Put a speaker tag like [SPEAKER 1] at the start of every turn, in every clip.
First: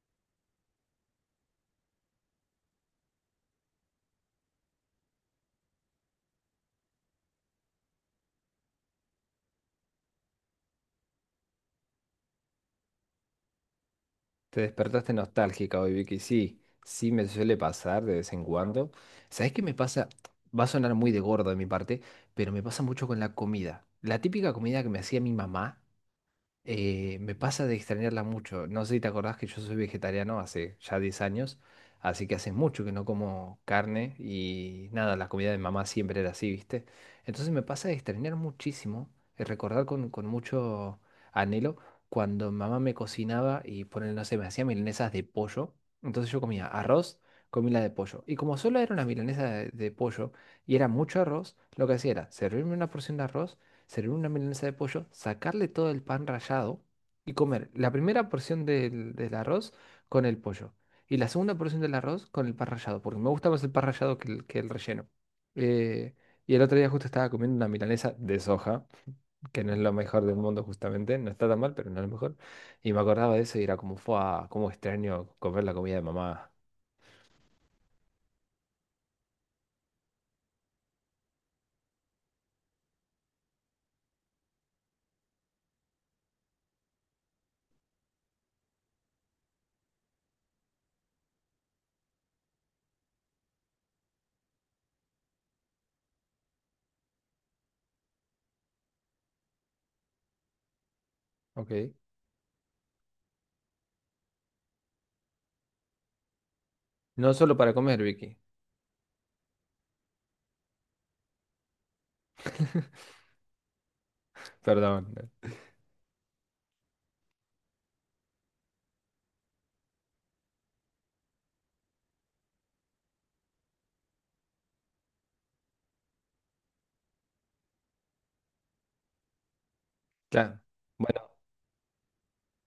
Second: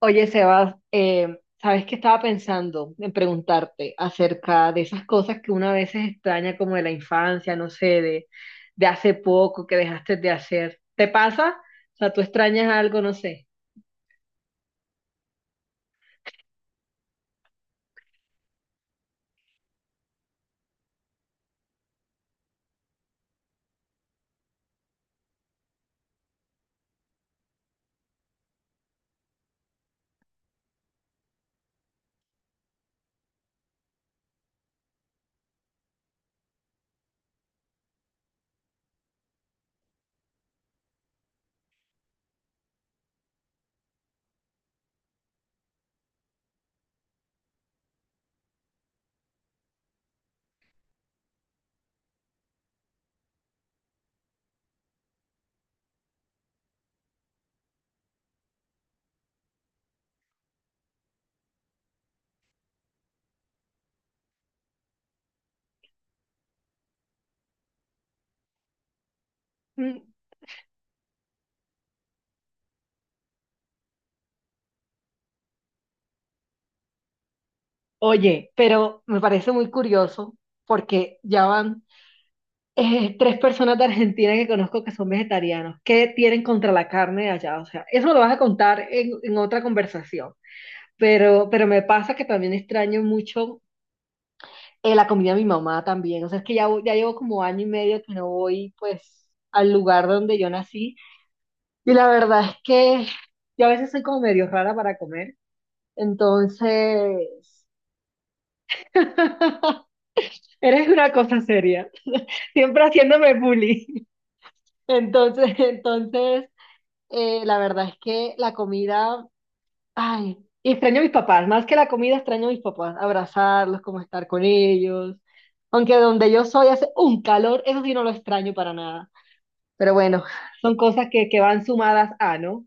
[SPEAKER 1] Oye, Sebas, ¿sabes qué? Estaba pensando en preguntarte acerca de esas cosas que una vez veces extraña, como de la infancia, no sé, de hace poco que dejaste de hacer. ¿Te pasa? O sea, ¿tú extrañas algo? No sé.
[SPEAKER 2] Te despertaste nostálgica hoy, Vicky. Sí, me suele pasar de vez en cuando. ¿Sabes qué me pasa? Va a sonar muy de gordo de mi parte, pero me pasa mucho con la comida. La típica comida que me hacía mi mamá me pasa de extrañarla mucho. No sé si te acordás que yo soy vegetariano hace ya 10 años, así que hace mucho que no como carne y nada, la comida de mamá siempre era así, ¿viste? Entonces me pasa de extrañar muchísimo, y recordar con mucho anhelo cuando mamá me cocinaba y ponen, no sé, me hacía milanesas de pollo. Entonces yo comía arroz, comí la de pollo. Y como solo era una milanesa de pollo y era mucho arroz, lo que hacía era servirme una porción de arroz servir una milanesa de pollo, sacarle todo el pan rallado y comer la primera porción del arroz con el pollo y la segunda porción del arroz con el pan rallado, porque me gusta más el pan rallado que que el relleno. Eh, y el otro día justo estaba comiendo una milanesa de soja, que no es lo
[SPEAKER 1] Mm.
[SPEAKER 2] mejor del mundo justamente, no está tan mal, pero no es lo mejor. Y me acordaba de eso y era como, fue cómo extraño comer la comida de mamá.
[SPEAKER 1] Oye, pero me parece muy curioso porque ya van 3 personas de Argentina que conozco que son vegetarianos. ¿Qué tienen contra la carne de allá? O sea, eso lo vas a contar en otra conversación. Pero me pasa que también extraño mucho la comida de mi mamá también. O sea, es que ya, ya llevo como año y medio que no voy, pues, al lugar donde yo nací. Y
[SPEAKER 2] Ok.
[SPEAKER 1] la verdad es que yo a veces soy como medio rara para comer.
[SPEAKER 2] No solo
[SPEAKER 1] Entonces,
[SPEAKER 2] para comer, Vicky.
[SPEAKER 1] eres una cosa seria. Siempre haciéndome bullying.
[SPEAKER 2] Perdón.
[SPEAKER 1] Entonces, entonces, la verdad es que la comida... Ay, y extraño a mis papás. Más que la comida, extraño a mis papás, abrazarlos, como estar con ellos. Aunque donde yo soy hace un calor, eso sí no lo extraño para nada. Pero bueno,
[SPEAKER 2] Claro.
[SPEAKER 1] son cosas
[SPEAKER 2] Bueno.
[SPEAKER 1] que van sumadas a, ¿no?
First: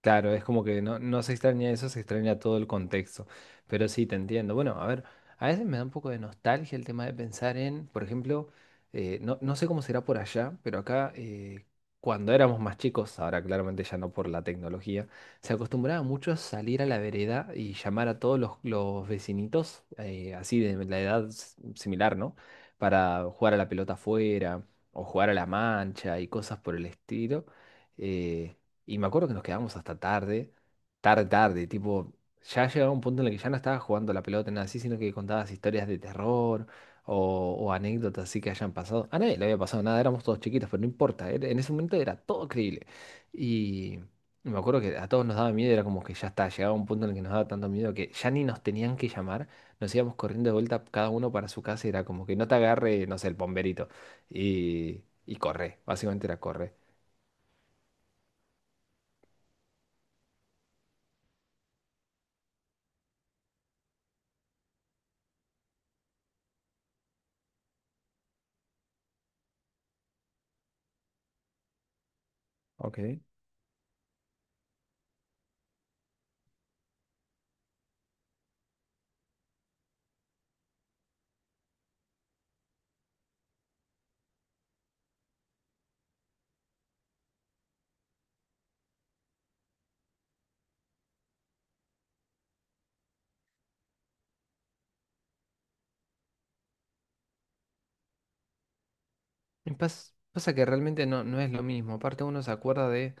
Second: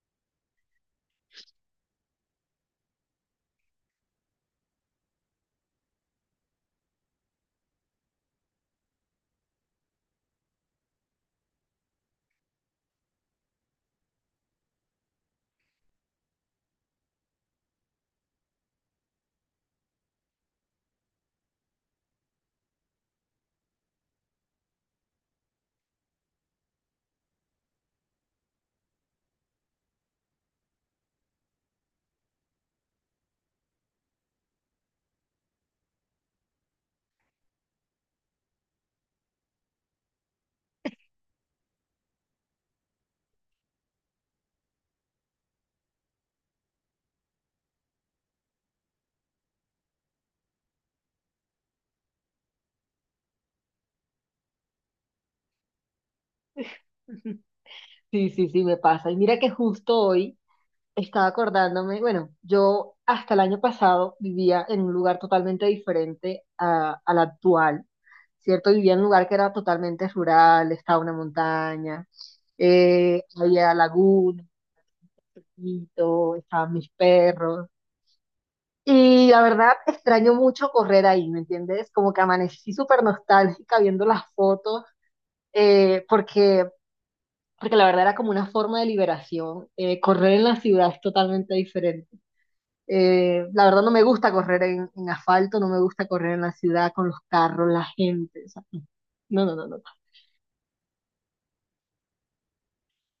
[SPEAKER 2] Claro, es como que no se extraña eso, se extraña todo el contexto. Pero sí, te entiendo. Bueno, a ver, a veces me da un poco de nostalgia el tema de pensar en, por ejemplo, no sé cómo será por allá, pero acá cuando éramos más chicos, ahora claramente ya no por la tecnología, se acostumbraba mucho a salir a la vereda y llamar a todos los vecinitos, así de la edad similar, ¿no? Para jugar a la pelota afuera o jugar a la mancha y cosas por el estilo. Eh, y me acuerdo que nos quedábamos hasta tarde, tipo, ya llegaba un punto en el que ya no estaba jugando a la pelota, nada así, sino que contabas historias de terror o anécdotas así que hayan pasado. A nadie le había pasado nada, éramos todos chiquitos, pero no importa, en ese momento era todo creíble. Y y me acuerdo que a todos nos daba miedo, era como que ya está, llegaba un punto en el que nos daba tanto miedo que ya ni nos tenían que llamar, nos íbamos corriendo de vuelta cada uno para su casa, y era como que no te agarre, no sé, el bomberito. Y corre, básicamente era corre.
[SPEAKER 1] Sí, sí, sí, me pasa. Y mira que justo hoy estaba acordándome. Bueno, yo hasta el año pasado vivía en un lugar totalmente diferente a, al actual, ¿cierto? Vivía en un lugar que era totalmente rural, estaba una montaña,
[SPEAKER 2] Ok.
[SPEAKER 1] había lagunas, perrito, estaban mis perros. Y la verdad, extraño mucho correr ahí, ¿me entiendes? Como que amanecí súper nostálgica viendo las fotos, eh, porque, porque la verdad era como una forma de liberación. Correr en la ciudad es totalmente diferente. La verdad no me gusta correr en asfalto, no me gusta correr en la ciudad con los carros, la gente. O sea, no, no, no,
[SPEAKER 2] Y
[SPEAKER 1] no.
[SPEAKER 2] pasa que realmente no es lo mismo. Aparte uno se acuerda de,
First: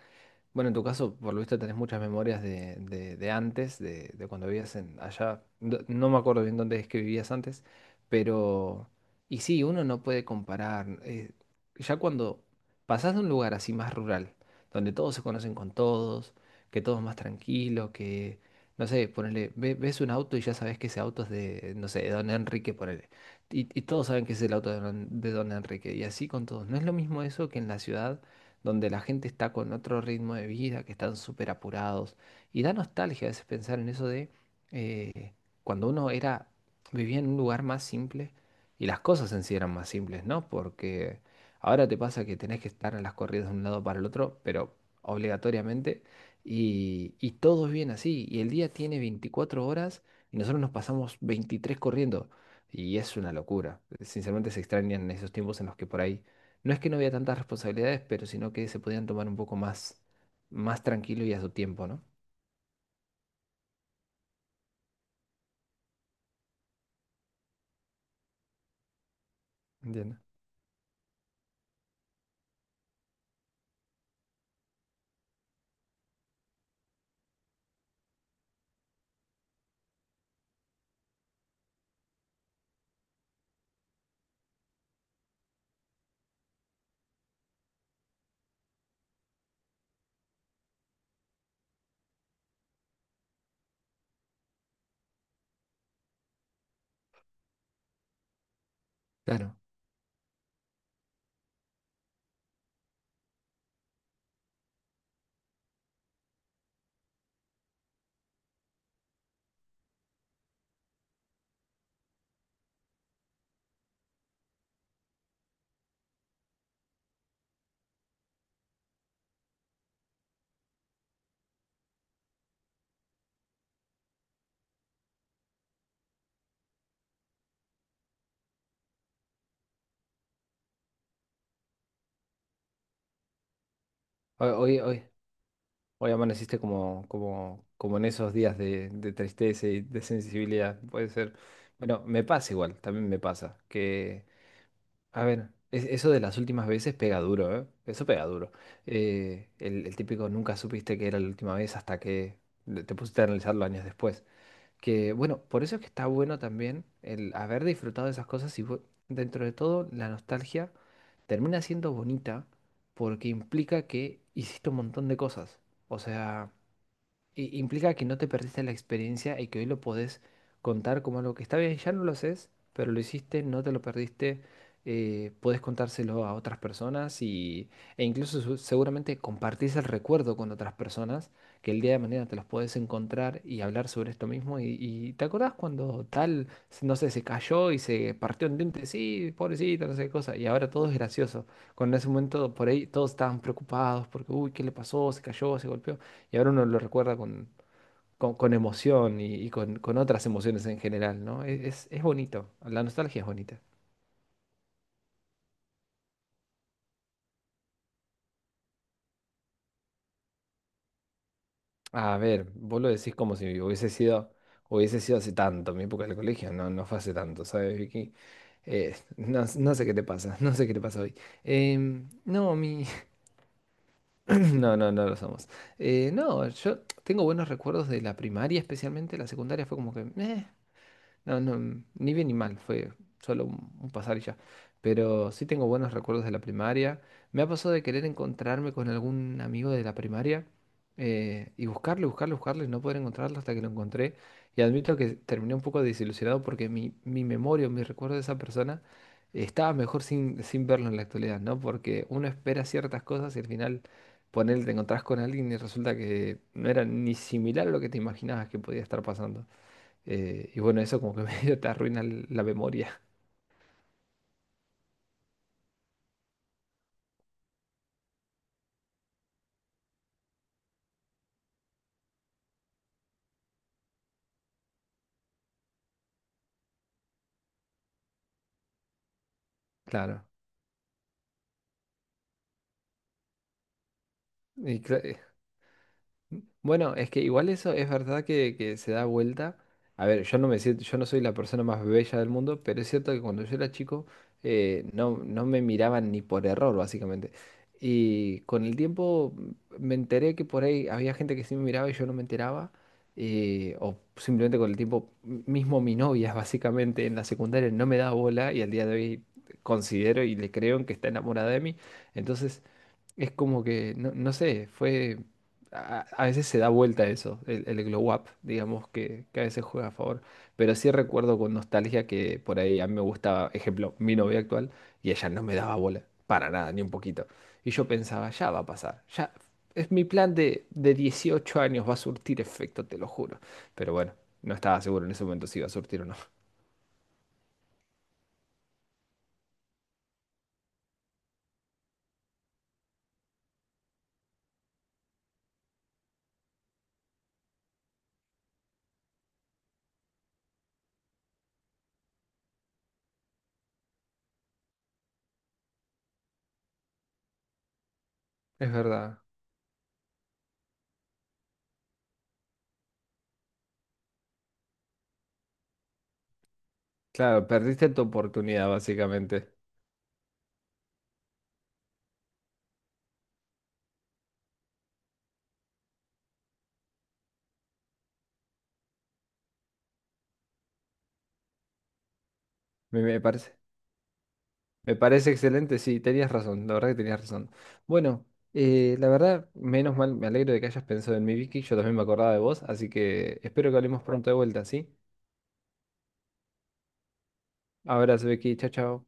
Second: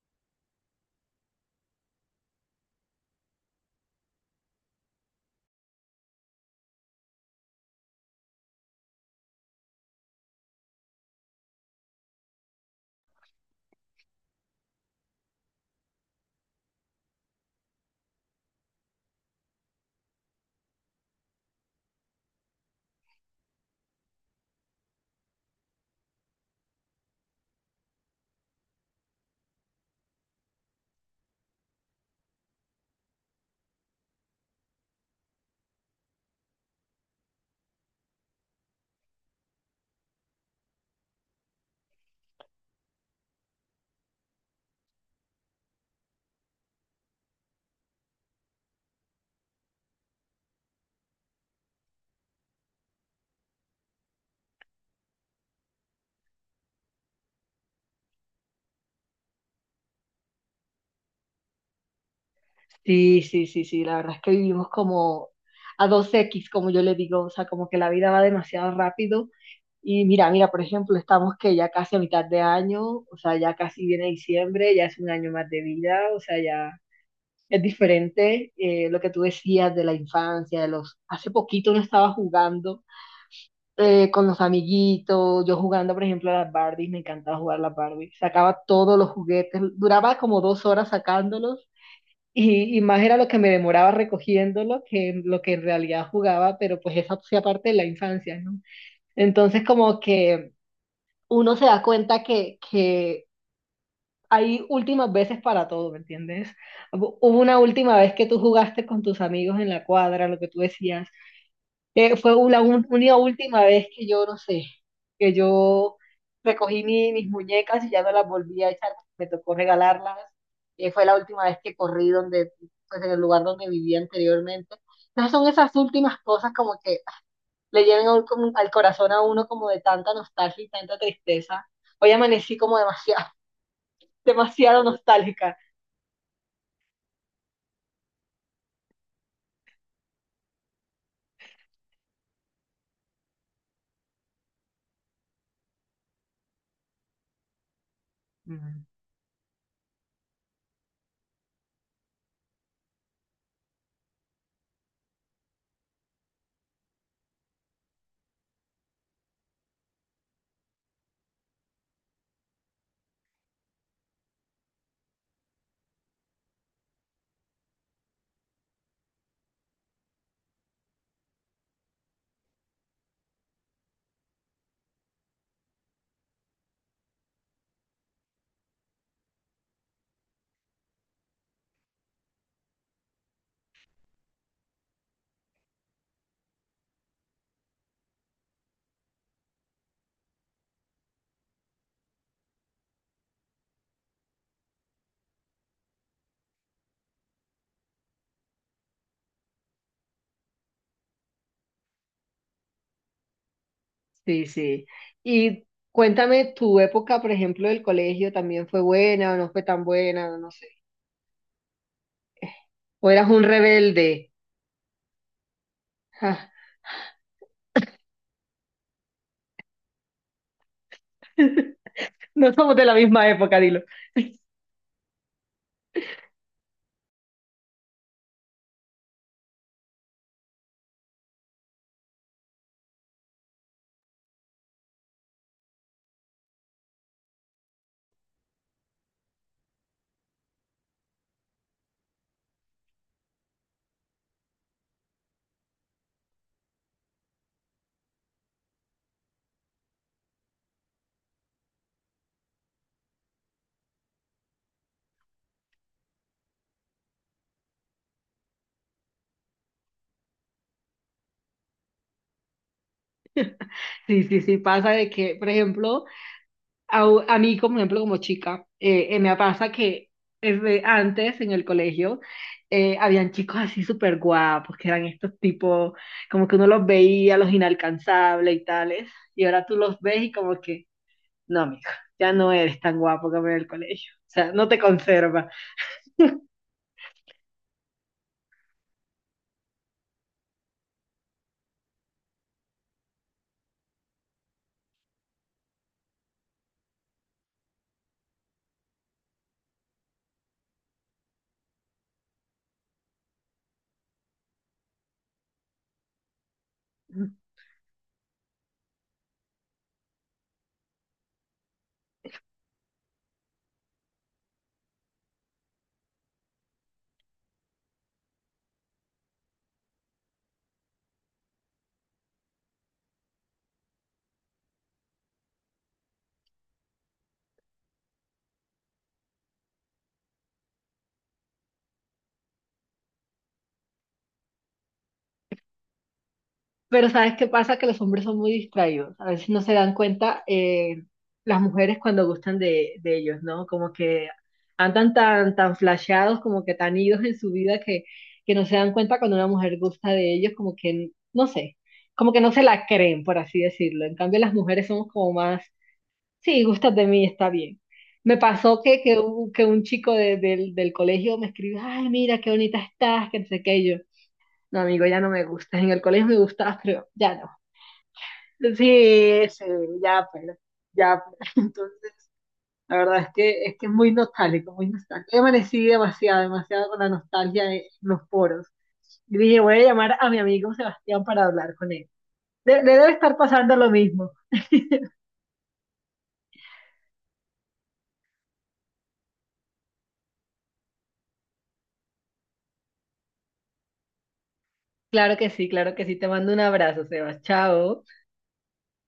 [SPEAKER 2] bueno, en tu caso, por lo visto, tenés muchas memorias de, de antes, de cuando vivías en allá. No me acuerdo bien dónde es que vivías antes, pero... Y sí, uno no puede comparar. Ya cuando pasás de un lugar así más rural, donde todos se conocen con todos, que todo es más tranquilo, que, no sé, ponele, ves un auto y ya sabes que ese auto es de, no sé, de don Enrique, ponele. Y todos saben que es el auto de don Enrique. Y así con todos. No es lo mismo eso que en la ciudad donde la gente está con otro ritmo de vida, que están súper apurados. Y da nostalgia a veces pensar en eso de eh, cuando uno era, vivía en un lugar más simple y las cosas en sí eran más simples, ¿no? Porque ahora te pasa que tenés que estar en las corridas de un lado para el otro, pero obligatoriamente, y todo es bien así. Y el día tiene 24 horas y nosotros nos pasamos 23 corriendo. Y es una locura. Sinceramente se extrañan esos tiempos en los que por ahí no es que no había tantas responsabilidades, pero sino que se podían tomar un poco más, más tranquilo y a su tiempo, ¿no?
[SPEAKER 1] Sí, sí, sí, sí, la verdad es que vivimos como a 2x, como yo le digo. O sea, como que la vida va demasiado rápido. Y
[SPEAKER 2] Entiendo.
[SPEAKER 1] mira, mira, por ejemplo, estamos que ya casi a mitad de año. O sea, ya casi viene diciembre, ya es un año más de vida. O sea, ya es diferente lo que tú decías de la infancia, de los... Hace poquito no estaba jugando con los amiguitos, yo jugando, por ejemplo, a las Barbies. Me encantaba jugar a las Barbies, sacaba todos los juguetes, duraba como 2 horas sacándolos y más era lo que me demoraba recogiéndolo que lo que en realidad jugaba. Pero pues esa hacía parte de la infancia, ¿no?
[SPEAKER 2] Claro.
[SPEAKER 1] Entonces, como que uno se da cuenta que hay últimas veces para todo, ¿me entiendes? Hubo una última vez que tú jugaste con tus amigos en la cuadra, lo que tú decías. Fue única última vez que yo, no sé, que yo recogí mis muñecas y ya no las volví a echar, me tocó regalarlas. Fue la última vez que corrí donde, pues, en el lugar donde vivía anteriormente. Entonces son esas últimas cosas como que ah, le llegan a como al corazón a uno, como de tanta nostalgia y tanta tristeza. Hoy amanecí como demasiado,
[SPEAKER 2] Hoy, hoy,
[SPEAKER 1] demasiado
[SPEAKER 2] hoy,
[SPEAKER 1] nostálgica.
[SPEAKER 2] hoy amaneciste como, como en esos días de tristeza y de sensibilidad. Puede ser. Bueno, me pasa igual, también me pasa. Que, a ver, eso de las últimas veces pega duro, ¿eh? Eso pega duro.
[SPEAKER 1] Mm.
[SPEAKER 2] El típico nunca supiste que era la última vez hasta que te pusiste a analizarlo años después. Que bueno, por eso es que está bueno también el haber disfrutado de esas cosas y dentro de todo la nostalgia termina siendo bonita porque implica que hiciste un montón de cosas. O sea, implica que no te perdiste la experiencia y que hoy lo podés contar como algo que está bien, ya no lo haces, pero lo hiciste, no te lo perdiste, podés contárselo a otras personas y, e incluso seguramente compartís el recuerdo con otras personas que el día de mañana te los podés encontrar y hablar sobre esto mismo y te acordás cuando tal, no sé, se cayó y se partió un diente, sí, pobrecito, no sé qué cosa, y ahora todo es gracioso. Cuando en ese momento por ahí todos estaban preocupados porque, uy, ¿qué le pasó? Se cayó, se golpeó. Y ahora uno lo recuerda con, con emoción y, con otras emociones en general, ¿no? Es bonito, la nostalgia es bonita.
[SPEAKER 1] Sí, sí. Y cuéntame, tu época, por ejemplo, del colegio, ¿también fue buena o no fue tan buena? No sé.
[SPEAKER 2] A ver, vos lo
[SPEAKER 1] ¿O
[SPEAKER 2] decís
[SPEAKER 1] eras
[SPEAKER 2] como
[SPEAKER 1] un
[SPEAKER 2] si hubiese
[SPEAKER 1] rebelde?
[SPEAKER 2] sido, hubiese sido hace tanto, mi época del
[SPEAKER 1] Ja.
[SPEAKER 2] colegio, no fue hace tanto, ¿sabes, Vicky? No sé qué te pasa, no sé qué te pasa hoy.
[SPEAKER 1] No
[SPEAKER 2] No,
[SPEAKER 1] somos de
[SPEAKER 2] mi...
[SPEAKER 1] la misma época, dilo.
[SPEAKER 2] No lo somos. No, yo tengo buenos recuerdos de la primaria, especialmente la secundaria fue como que...". No, Ni bien ni mal, fue solo un pasar y ya. Pero sí tengo buenos recuerdos de la primaria. Me ha pasado de querer encontrarme con algún amigo de la primaria y buscarle, y no poder encontrarlo hasta que lo encontré. Y admito que terminé un poco desilusionado porque mi memoria o mi recuerdo de esa persona estaba mejor sin, sin verlo en la actualidad, ¿no? Porque uno espera ciertas cosas y al final, ponele, te encontrás con alguien y resulta que no era ni similar a lo que te imaginabas que podía estar pasando. Y bueno, eso como que medio te arruina la memoria.
[SPEAKER 1] Sí, sí, sí, pasa de que, por ejemplo, a, a mí, como ejemplo, como chica, me pasa que es de antes en el colegio. Habían chicos así súper guapos, que eran estos tipos, como que uno los veía, los inalcanzables y tales, y ahora tú los ves
[SPEAKER 2] Claro.
[SPEAKER 1] y como que no, amigo, ya no eres tan guapo como en el colegio. O sea, no te
[SPEAKER 2] Y
[SPEAKER 1] conserva.
[SPEAKER 2] bueno, es que igual eso es verdad que se da vuelta. A ver, yo no me siento, yo no soy la persona más bella del mundo, pero es cierto que cuando yo era chico no me miraban ni por error, básicamente. Y con el tiempo me enteré que por ahí había gente que sí me miraba y yo no me enteraba. O simplemente con el tiempo, mismo mi novia, básicamente, en la secundaria no me daba bola y al día de hoy considero y le creo en que está enamorada de mí. Entonces. Es como que, no, no sé, fue... A veces se da vuelta eso, el glow up, digamos, que a veces juega a favor. Pero sí recuerdo con nostalgia que por ahí a mí me gustaba, ejemplo, mi novia actual, y ella no me daba bola, para nada, ni un poquito. Y yo pensaba, ya va a pasar, ya... Es mi plan de 18 años, va a surtir efecto, te lo juro. Pero bueno, no estaba seguro en ese momento si iba a surtir o no.
[SPEAKER 1] Pero ¿sabes qué pasa? Que los hombres son muy distraídos. A veces no se dan cuenta las mujeres cuando gustan de ellos, ¿no? Como que andan tan flasheados, como que tan idos en su vida, que no se dan cuenta cuando una mujer gusta de ellos. Como que, no sé, como que no se la creen, por así decirlo. En cambio, las mujeres somos como más, sí, gustas de mí, está bien. Me
[SPEAKER 2] Es
[SPEAKER 1] pasó
[SPEAKER 2] verdad.
[SPEAKER 1] que un chico del colegio me escribió: ay, mira, qué bonita estás, que no sé qué, y yo: no, amigo, ya no me gustas. En el colegio me gustabas, pero ya
[SPEAKER 2] Claro,
[SPEAKER 1] no.
[SPEAKER 2] perdiste tu oportunidad,
[SPEAKER 1] Sí,
[SPEAKER 2] básicamente.
[SPEAKER 1] sí, ya, pues, ya, pues. Entonces, la verdad es que es muy nostálgico, muy nostálgico. Yo amanecí demasiado, demasiado con la nostalgia en los poros. Y dije, voy a llamar a mi amigo Sebastián para hablar con él. Le
[SPEAKER 2] Me,
[SPEAKER 1] debe
[SPEAKER 2] me
[SPEAKER 1] estar
[SPEAKER 2] parece.
[SPEAKER 1] pasando lo mismo.
[SPEAKER 2] Me parece excelente, sí, tenías razón, la verdad que tenías razón. Bueno, la verdad, menos mal, me alegro de que hayas pensado en mí, Vicky, yo también me acordaba de vos, así que espero que hablemos pronto de vuelta, ¿sí?
[SPEAKER 1] Claro que sí, claro que sí. Te mando un abrazo, Sebas. Chao.
[SPEAKER 2] Abrazo, Vicky, chao, chao.